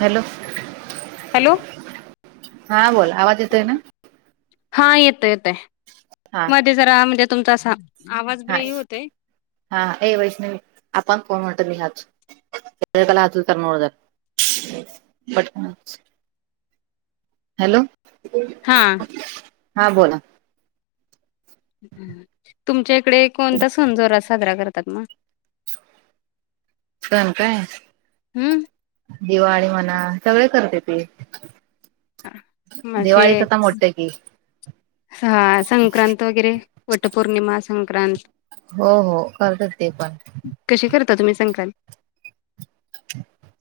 Hello hello हा बोल आवाज येतोय ना हा येत येतय हा मध्ये जरा म्हणजे तुमचा असा आवाज हा बरीेही होतय हा ए वैष्ण आपण कोण वातो मीहाच ला हतार नोडतर हॅलो हा हा बोला तुमच्या इकडे कोणता सनजोरा साजरा करतात मग सण काय हम्म दिवाळी म्हणा सगळे करते ते असे दिवाळीच आता मोठं की ह संक्रांत वगैरे वटपौर्णिमा संक्रांत हो हो करतात ते पण कशी करता तम्ही सांगताल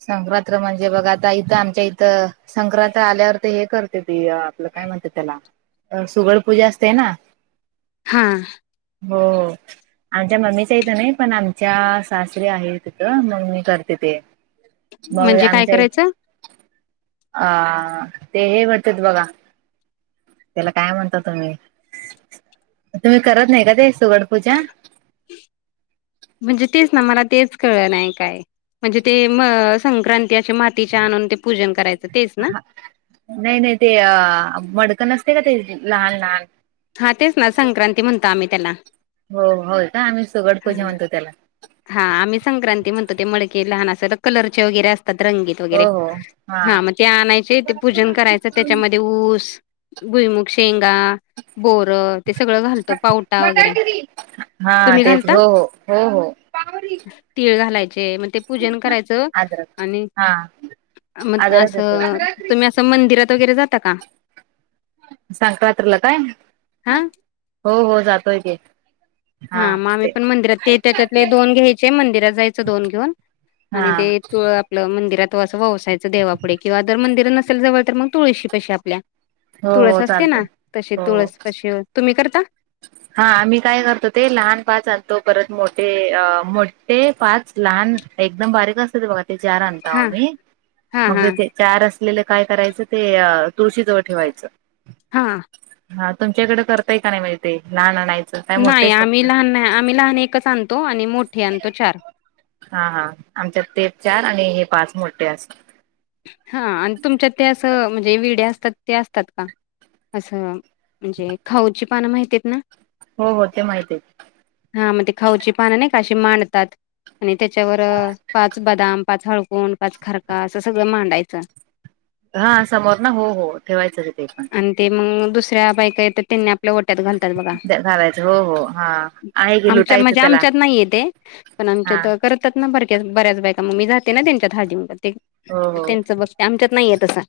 संक्रांत्र म्हणजे बघ आता इथं आमच्या इथं संक्रत आल्यावर ते हे करते ती आपलं काय म्हणते त्याला सुगळ पूजा असते ना हा हम आमच्या मम्मीच्या इथं नाही पण आमच्या सासरी आहेत तिथ मम्मी करते ते मग म्हणजे काय आमच्या करायचं अ ते हे म्हटतात बघा त्याला काय म्हणता तुम्ही तुम्ही करत नाही का ते सुगड पूजा म्हणजे तेच ना मला तेच कळ नाही काय म्हणजे ते म संक्रांती अ मातीच्या आणून ते पूजन करायचं तेच ना नाही नाही ते अ मडकण असते का ते लहान लहान हा तेच ना संक्रांती म्हणतो आम्ही त्याला हो होय का आम्ही सुगट हा पूजा म्हणतो त्याला हा आम्ही संक्रांती म्हणतो ते मळके लहान अस कलरचे वगैरे असतात रंगीत वरे हो हो हा मग ते आणायचे पूजन करायच त्याच्यामध्ये ऊस भुईमुूग शेंगा बोर ते सगळं घालतो पावटा वगैरे हा तुम्ही घाल तेच हो हो हो हो तीळ घालायचे मग ते पूजन करायचं अद्रक आणि हा मग अद्रक असं येतो तुम्ही असं मंदिरात वगैरे जाता का सांकातला काय हा हो हो जातोय ते हा मग आम्ही पण मंदिरात ते त्याच्यातले दोन घ्यायचे मंदिरात जायचं दोन घेऊन हा आणि ते तू आपलं मंदिरात असं व्यवसायचं देवाुढे किंवा जर मंदिर नसेल जवळ तर मग तुळशी पशी आपल्या हो तुळस हो असते चालतय ना तशी हो हो. तुळस पशी तुम्ही करता हा आम्ही काय करतो ते लहान पाच आणतो परत मोठे मो ते पाच लहान एकदम बारीक असते ते बघा चार आणता हा आम्ही हा हा मग चार असले काय करायचं ते तुळशी ठेवाच हा हा तुमच्याकडे करताय का नाही माहि लहान नाही नाही आम्ही लहान नाही आम्ही लहान एकच आणतो आणि मोठे आणतो चार हा हा आमच्यात तेच चार आणि हे पाच मोठे असत हा आणि तुमच्या ते असं म्हणजे विडे असतात ते असतात का असं म्हणजे खाऊची पानं माहिती आहेत ना हो हो ते माहित हा मग ते खाऊची पानं नाही काशी मांडतात आणि त्याच्यावर पाच बदाम पाच हळकण पाच खरका असं सगळं मांडायचं [unintelligible] हा समोर ना हो हो ठेवायचंच ते पण आणि ते मग दुसऱ्या बायका येतात त्यांनी आपल्या ओट्यात घालतात बघा घालायचं हो हो हा आहे की आमच्या लुटायच म्हणजे त्याला आमच्यात नाहीये ते पण आमच्या हा तर करतात ना भरक्या बऱ्याच बायका मम्मीी जाते ना त्यांच्या धादी हो हो त्यांच बघ ते आमच्यात नाहीय तं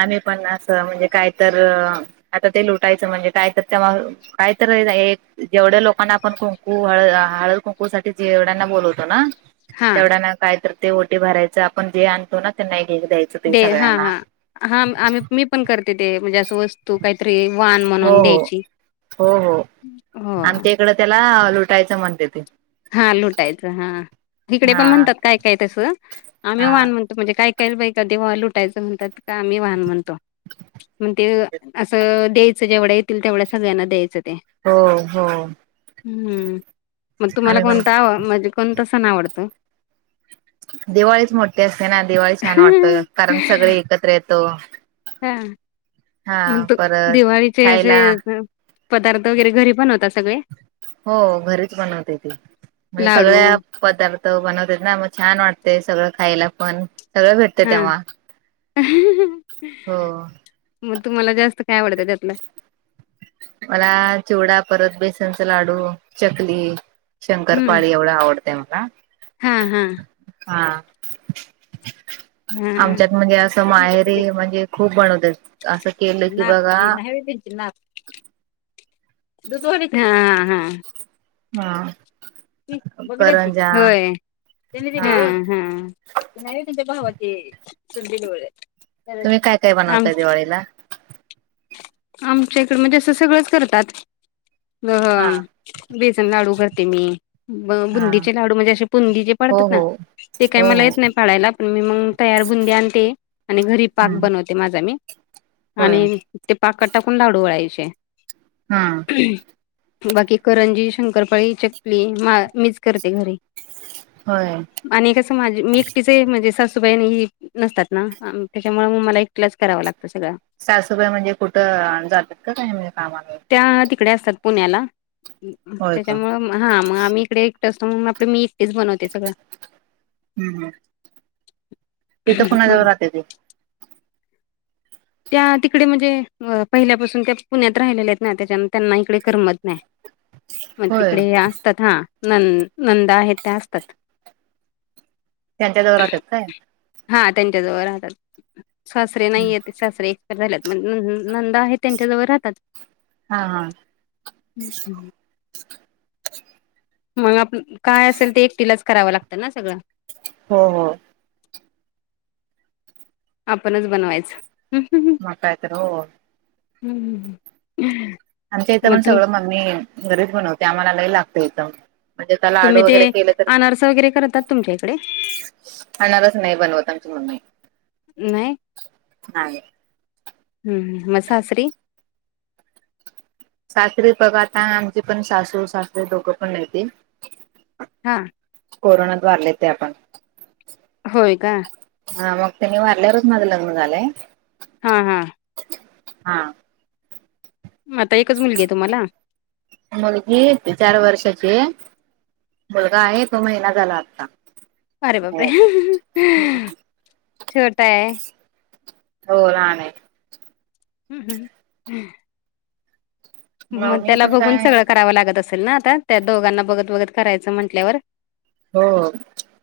आम्ही पण असं म्हणजे काय तर आता ते लुटायच म्हणजे काय तर तेव काय तर जेवढ्या लोकांना आपण कुंकू हळ हळद कुंकू साठी जेवढ्यांना बोलवतो ना हा तेवढ्या ना काय तर ते ओटी भरायचं आपण जे आणतो ना ते नाही घे द्यायचं ते दे हा सगळ्यांना हा हा आमही मी पण करते ते म्हणजे असं वस्तू काहीतरी वान हो म्हणून द्यायची हो तकडं त्याला लुटायचं म्हणते ते हा लुटायचं हा तिकडे हा पण म्हणतात काय काय तसं आम्ही हा वान म्हणतो म्हणजे काय काहील बाई का तेव्हा लुटायचंणतात का आम्ही वाहन म्हणतो मग ते असं द्यायचं जेवढ्या येतील तेवढ्या सगळ्यांना द्यायचं ते हो हो हम्म मग तुम्हाला आम्ही पण कोणत आव म्हणजे कोणत सण आवडतं दिवाळीच मोठी असते ना दिवाळी छान वाटत कारण सगळे एकत्र येतो हां हा मग त परत दिवाळीचे असे खायला पदार्थ वगैरे घरी पण होता सगळे हो घरीच बनवते त म्हणजे लाडू सगळ्या पदार्थ बनवते ना मग छान वाटते सगळं खायला पण सगळं भेटते हां. तेव्हा हो मग तुम्हाला जास्त काय आवडतं त्यातला मला चिवडा परत बेसनचा लाडू चकली शंकरपाळी एवढं आवडतंय मला हा हां हा हां. आमच्यात म्हणजे असं माहेरीे म्हणजे खूप बनवत असं केलं की बघा पिचणार दुधवरीच हा हा हा हा बघ करंजा होय हा नाही त्यांच्या भावती सुंदल वर तुम्ही काय काय हम बनवताय दिवाळीला आमच्या इकडे म्हणजे अस सगळंच करतात हा वेसन लाडू करते मी हा बुंदीचे लाडू म्हणजे असे बुंदीचेे हो पडतात ना हो ते काय हो मला हो येत नाही पाळायला पण मी मग तयार गून द आण ते आणि घरी पाक हम्म बनवते माझा मी होय आणि ते पाक टाकून धाडू वळायचे हा बाकी करंजी शंकरपाळी चकली मा मीच करते घरी होय आणिचं माझ मी एकटीच म्हणजे सासूबाईन ही नसतात ना त्याच्यामुळे मग मला एकलाच करावं लागतं सगळं सासपय म्हणजे कुठं जातात का काय म्हणजे कामाला त्या तिकडे असतात पुण्याला होय का? त्याच्यामुं हा मग आम् इकडेतो मग आप मी एकटेच बनवत हम्म हम् तिथं सगळं कुणाजवळ राहते ते त्या तिकडे म्हणजे पहिल्यापासून ते पुण्यात राहिलेले आहेत ना त्याच्या त्यांना इकडे करमत नाही मग होय तिकडे हे असतात हा न नंद आहेत त्या असतात त्यांच्याजवळ राहतात काय? हा त्यांच्याजवळ राहतात सासरे नाहीयेत सासरे एक्सपायर झालेत म नंदा आहे त्यांच्याजवळ राहतात हा हा ह ह मग आप काय असेल ते एकटीलाच करावं लागतं ना सगळं हो हो आपणच बनवायचं मकायत हम् हम ह आमच्या इथं पण सगळं मम्मी घरीच बनवते आम्हाला लही लागते इथं म्हणजे आता लाडू तुम्ही ते वगैरे केलं तर अनारस वगैरे करतात तुमच्या इकडे आणणारच नाही बनवतची मण्ही नाहीय हम्म म सास्री सासरी बघ आता आमची पण सासू सासरीे दोघं पण नती हा कोरोनात वारले ते आपण होय का हा मग त्यांनी वारल्यावरच माझं लग्न झालंय हा हा हा आता एकच मुलगी आहे तुम्हाला मुलगी येत चार वर्षाची मुलगा आहे तो महिना झाला आत्ता अरे बापरे शेवटताय हो रा नाही हम्म हम्म हम्म मग मी त्याला पण बघून काय सगळं करावं लागत असेल ना आता त्या दोघांना बघत बगत करायचं म्हंटल्यावर हो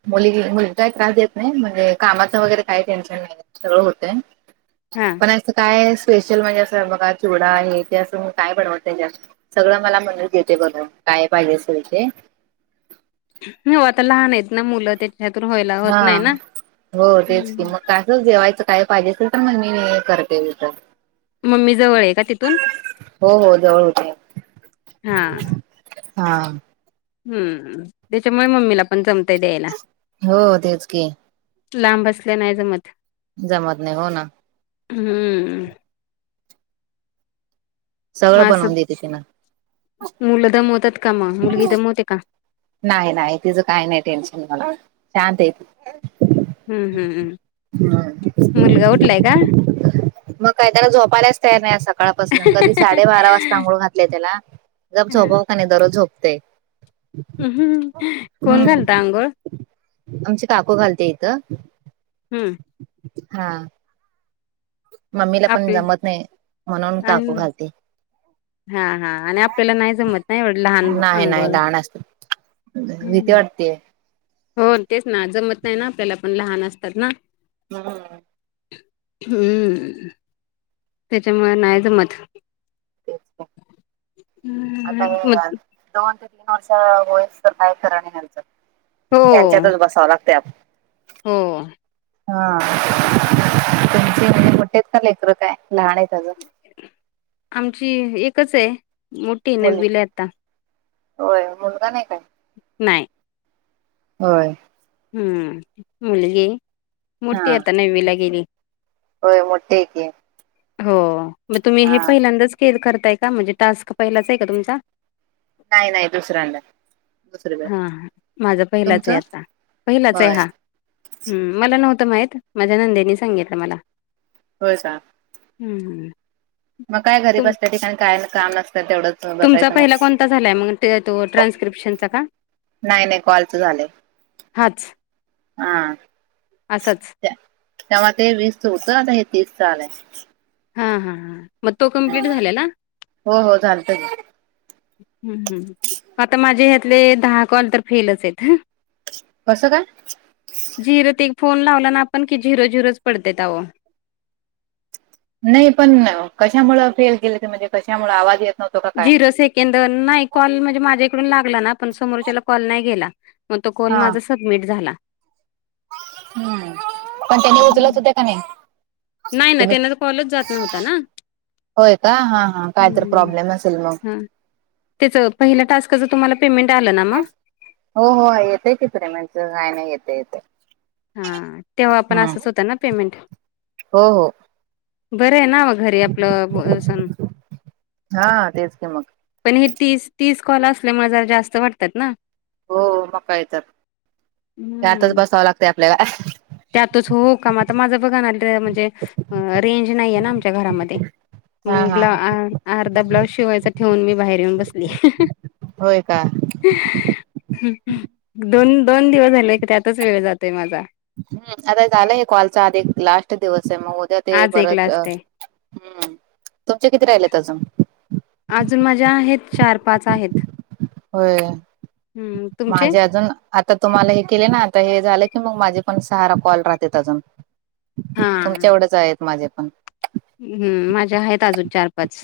मुली मुलग काही त्रास देत नाही म्हणजे कामाचं वगैरे काही टेन्शन नाही तर होते हां. पण काय स्पेशल म्हणजे अस बघा चुवडा आहे ते असं काय बनवत त्यांच्या सगळं मला म्हणत घेते बघं काय पाहिजे स ते हो आता लहान आहेत ना मुलं त्याच्या हतून व्हायला होत नाही ना कसं जेवायचं काय पाहिजे असे तर मण मी करतेथ मम्मी जवळ आहे का तिथून हो हो जवळ होते हा हा हम्म त्याच्यामुळे मम्मीला पण जमत हो तेच की लांब असल्या नाही ज मत जमत नाही हो ना हम्म. मग सगळं असं बनवून देते ति न. मुलं दमवतात का मग मुलगी दमवते का? नाही नाही तिचं काही नाही टेन्शन मला शांत आहे ती. हम्म हम् मुलगा उठलाय का? मग काही त्याला झोपायलाच तयार नाही आज सकाळ पसन कधी साडे बारा वाजता अंघोळ घातल्या त्याला. गप हं. झोपाव का नाही दररोज झोपतय. अ हम कोण हम्म घालत अंघोळ? आमची काकू घालत्या इथं. हम्म हा. मम्मीला आप पण जमत नाही म्हणून आणि काकू घालते. हा हा आणि आपल्याला नाही जमत नाही एवढ लहान बा नाही अंघोळ नाही ला लहान असते. भीती ह्. वाटतेय हो तेच ना जमत नाही ना आपल्याला पण लहान असतात ना. हा. हम्म त्याच्या मुळ नाही जमत. तेच का. आता हे मग दोन ते तीन वर्ष होईस तर काय खर नाही याचं. हो. यांच्यातच बसावं लागतय आप हो. हा तुमचे मी मोठीयेत का लेकर काय लहान आहेत अजुन. आमची एकच आय मोठी मुली. नववीला य आता. होय मुलगा नाही काय. नाही. होय. हम्म मुलगी हा मोठ्ठी आता नववीला गेली. होय मोठ्ठीय की. हो मग तुम्ही हे हा पहिल्यांदाच के करताय का टास्क पहिलाच हाय का तुमचा. नाही नाही दुसऱ्यांदा. दुसरी बाई हा हा माझा पहिलाच आहे तुमचं आता पहिलाच आहे होय हा. हम मला नव्हतं माहीत माझ्या नंदेनी सांगितलं मला. होय का? हम्म हम्म. मग काय घरी तुम बसत्या ती पण काय काम नसताय तेवढंच. तुमचा बसायचं पहिला मग कोणता झालाय मग ते तो ट्रान्स्क्रिप्शनचा का? नाही नाही कॉलच झालंय. हाच. हा. असाच. तेव्हा ते वीसच होतं आता हे तीस च आलंय. हां हां हां मग तो कम्प्लीट झाल्याला. हो हो झालता की हम हम आता माझे ह्यातले दहा कॉल तर फेलच आहेत ह. कसं काय? झिरत एक फोन लावला ना आपण की झिरो झिरोच पडतेत अव. नाही पण कशामुळ फेल केल ते म्हणजे कशामुळे आवाज येत नव्हतो का काय झिरो सेकेंद नाही कॉल म्हणजे माझ्या इकडून लागला ना पण समोरच्याला कॉल नाही गेला. मग तो कॉल हा माझा सबमिट झाला. हम्म पण त्यानी उचलत हम्म. होत्या क नाही. नाही ना तुम्ही त्यांना तर कॉलेज जात नव्हता ना. होय का हा हा काय तर प्रॉब्लेम असेल मग. त्याचं पहिल्या टास्काचं तुम्हाला पेमेंट आलं ना म. हो हो येतेय तिित रे म्हणज काय नाही येते येते. हा तेव्हा आपण हम् असंच होत ना पेमेंट. हो हो बरं आहे ना घरी आपलं सण. हा तेच की मग पण हे तीस तीस कॉल असल्यामुळे जरा जास्त वाटतात ना. हो म काय तर त्यातच हम्म बसावं लागत आपल्याला. त्यातच हो काम आता माझं बघा आले म्हणजे रेंज नाहीये ना आमच्या घरामध्ये. हा मग हा ब्ला अर्धा ब्लाऊज शिवायचा ठेवून होय का दोन दोन दिवस झाले त्यातच वेळ जातोय माझा हम् आता झालंय कॉलचा आध एक लास्ट दिवस आहे मग उद्या ते आज एक बरच अ लास्ट आहे हम्म तुमचे किती राहिले अजून. अजून माझ्या आहेत चार पाच आहेत. होय हम्म तुमचे माझे अजून. आता तुम्हाला हे केले ना आता हे झालं की मग माझे पण सहारा कॉल राहते अजून. हा तुमच्या एवढेच आहेत माझे पण. हम् माझ्या आहेत अजून चार पाच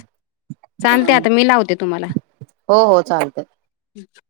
चालते हम्म आता मी लावते तुम्हाला. हो हो चालतय. हच्छ.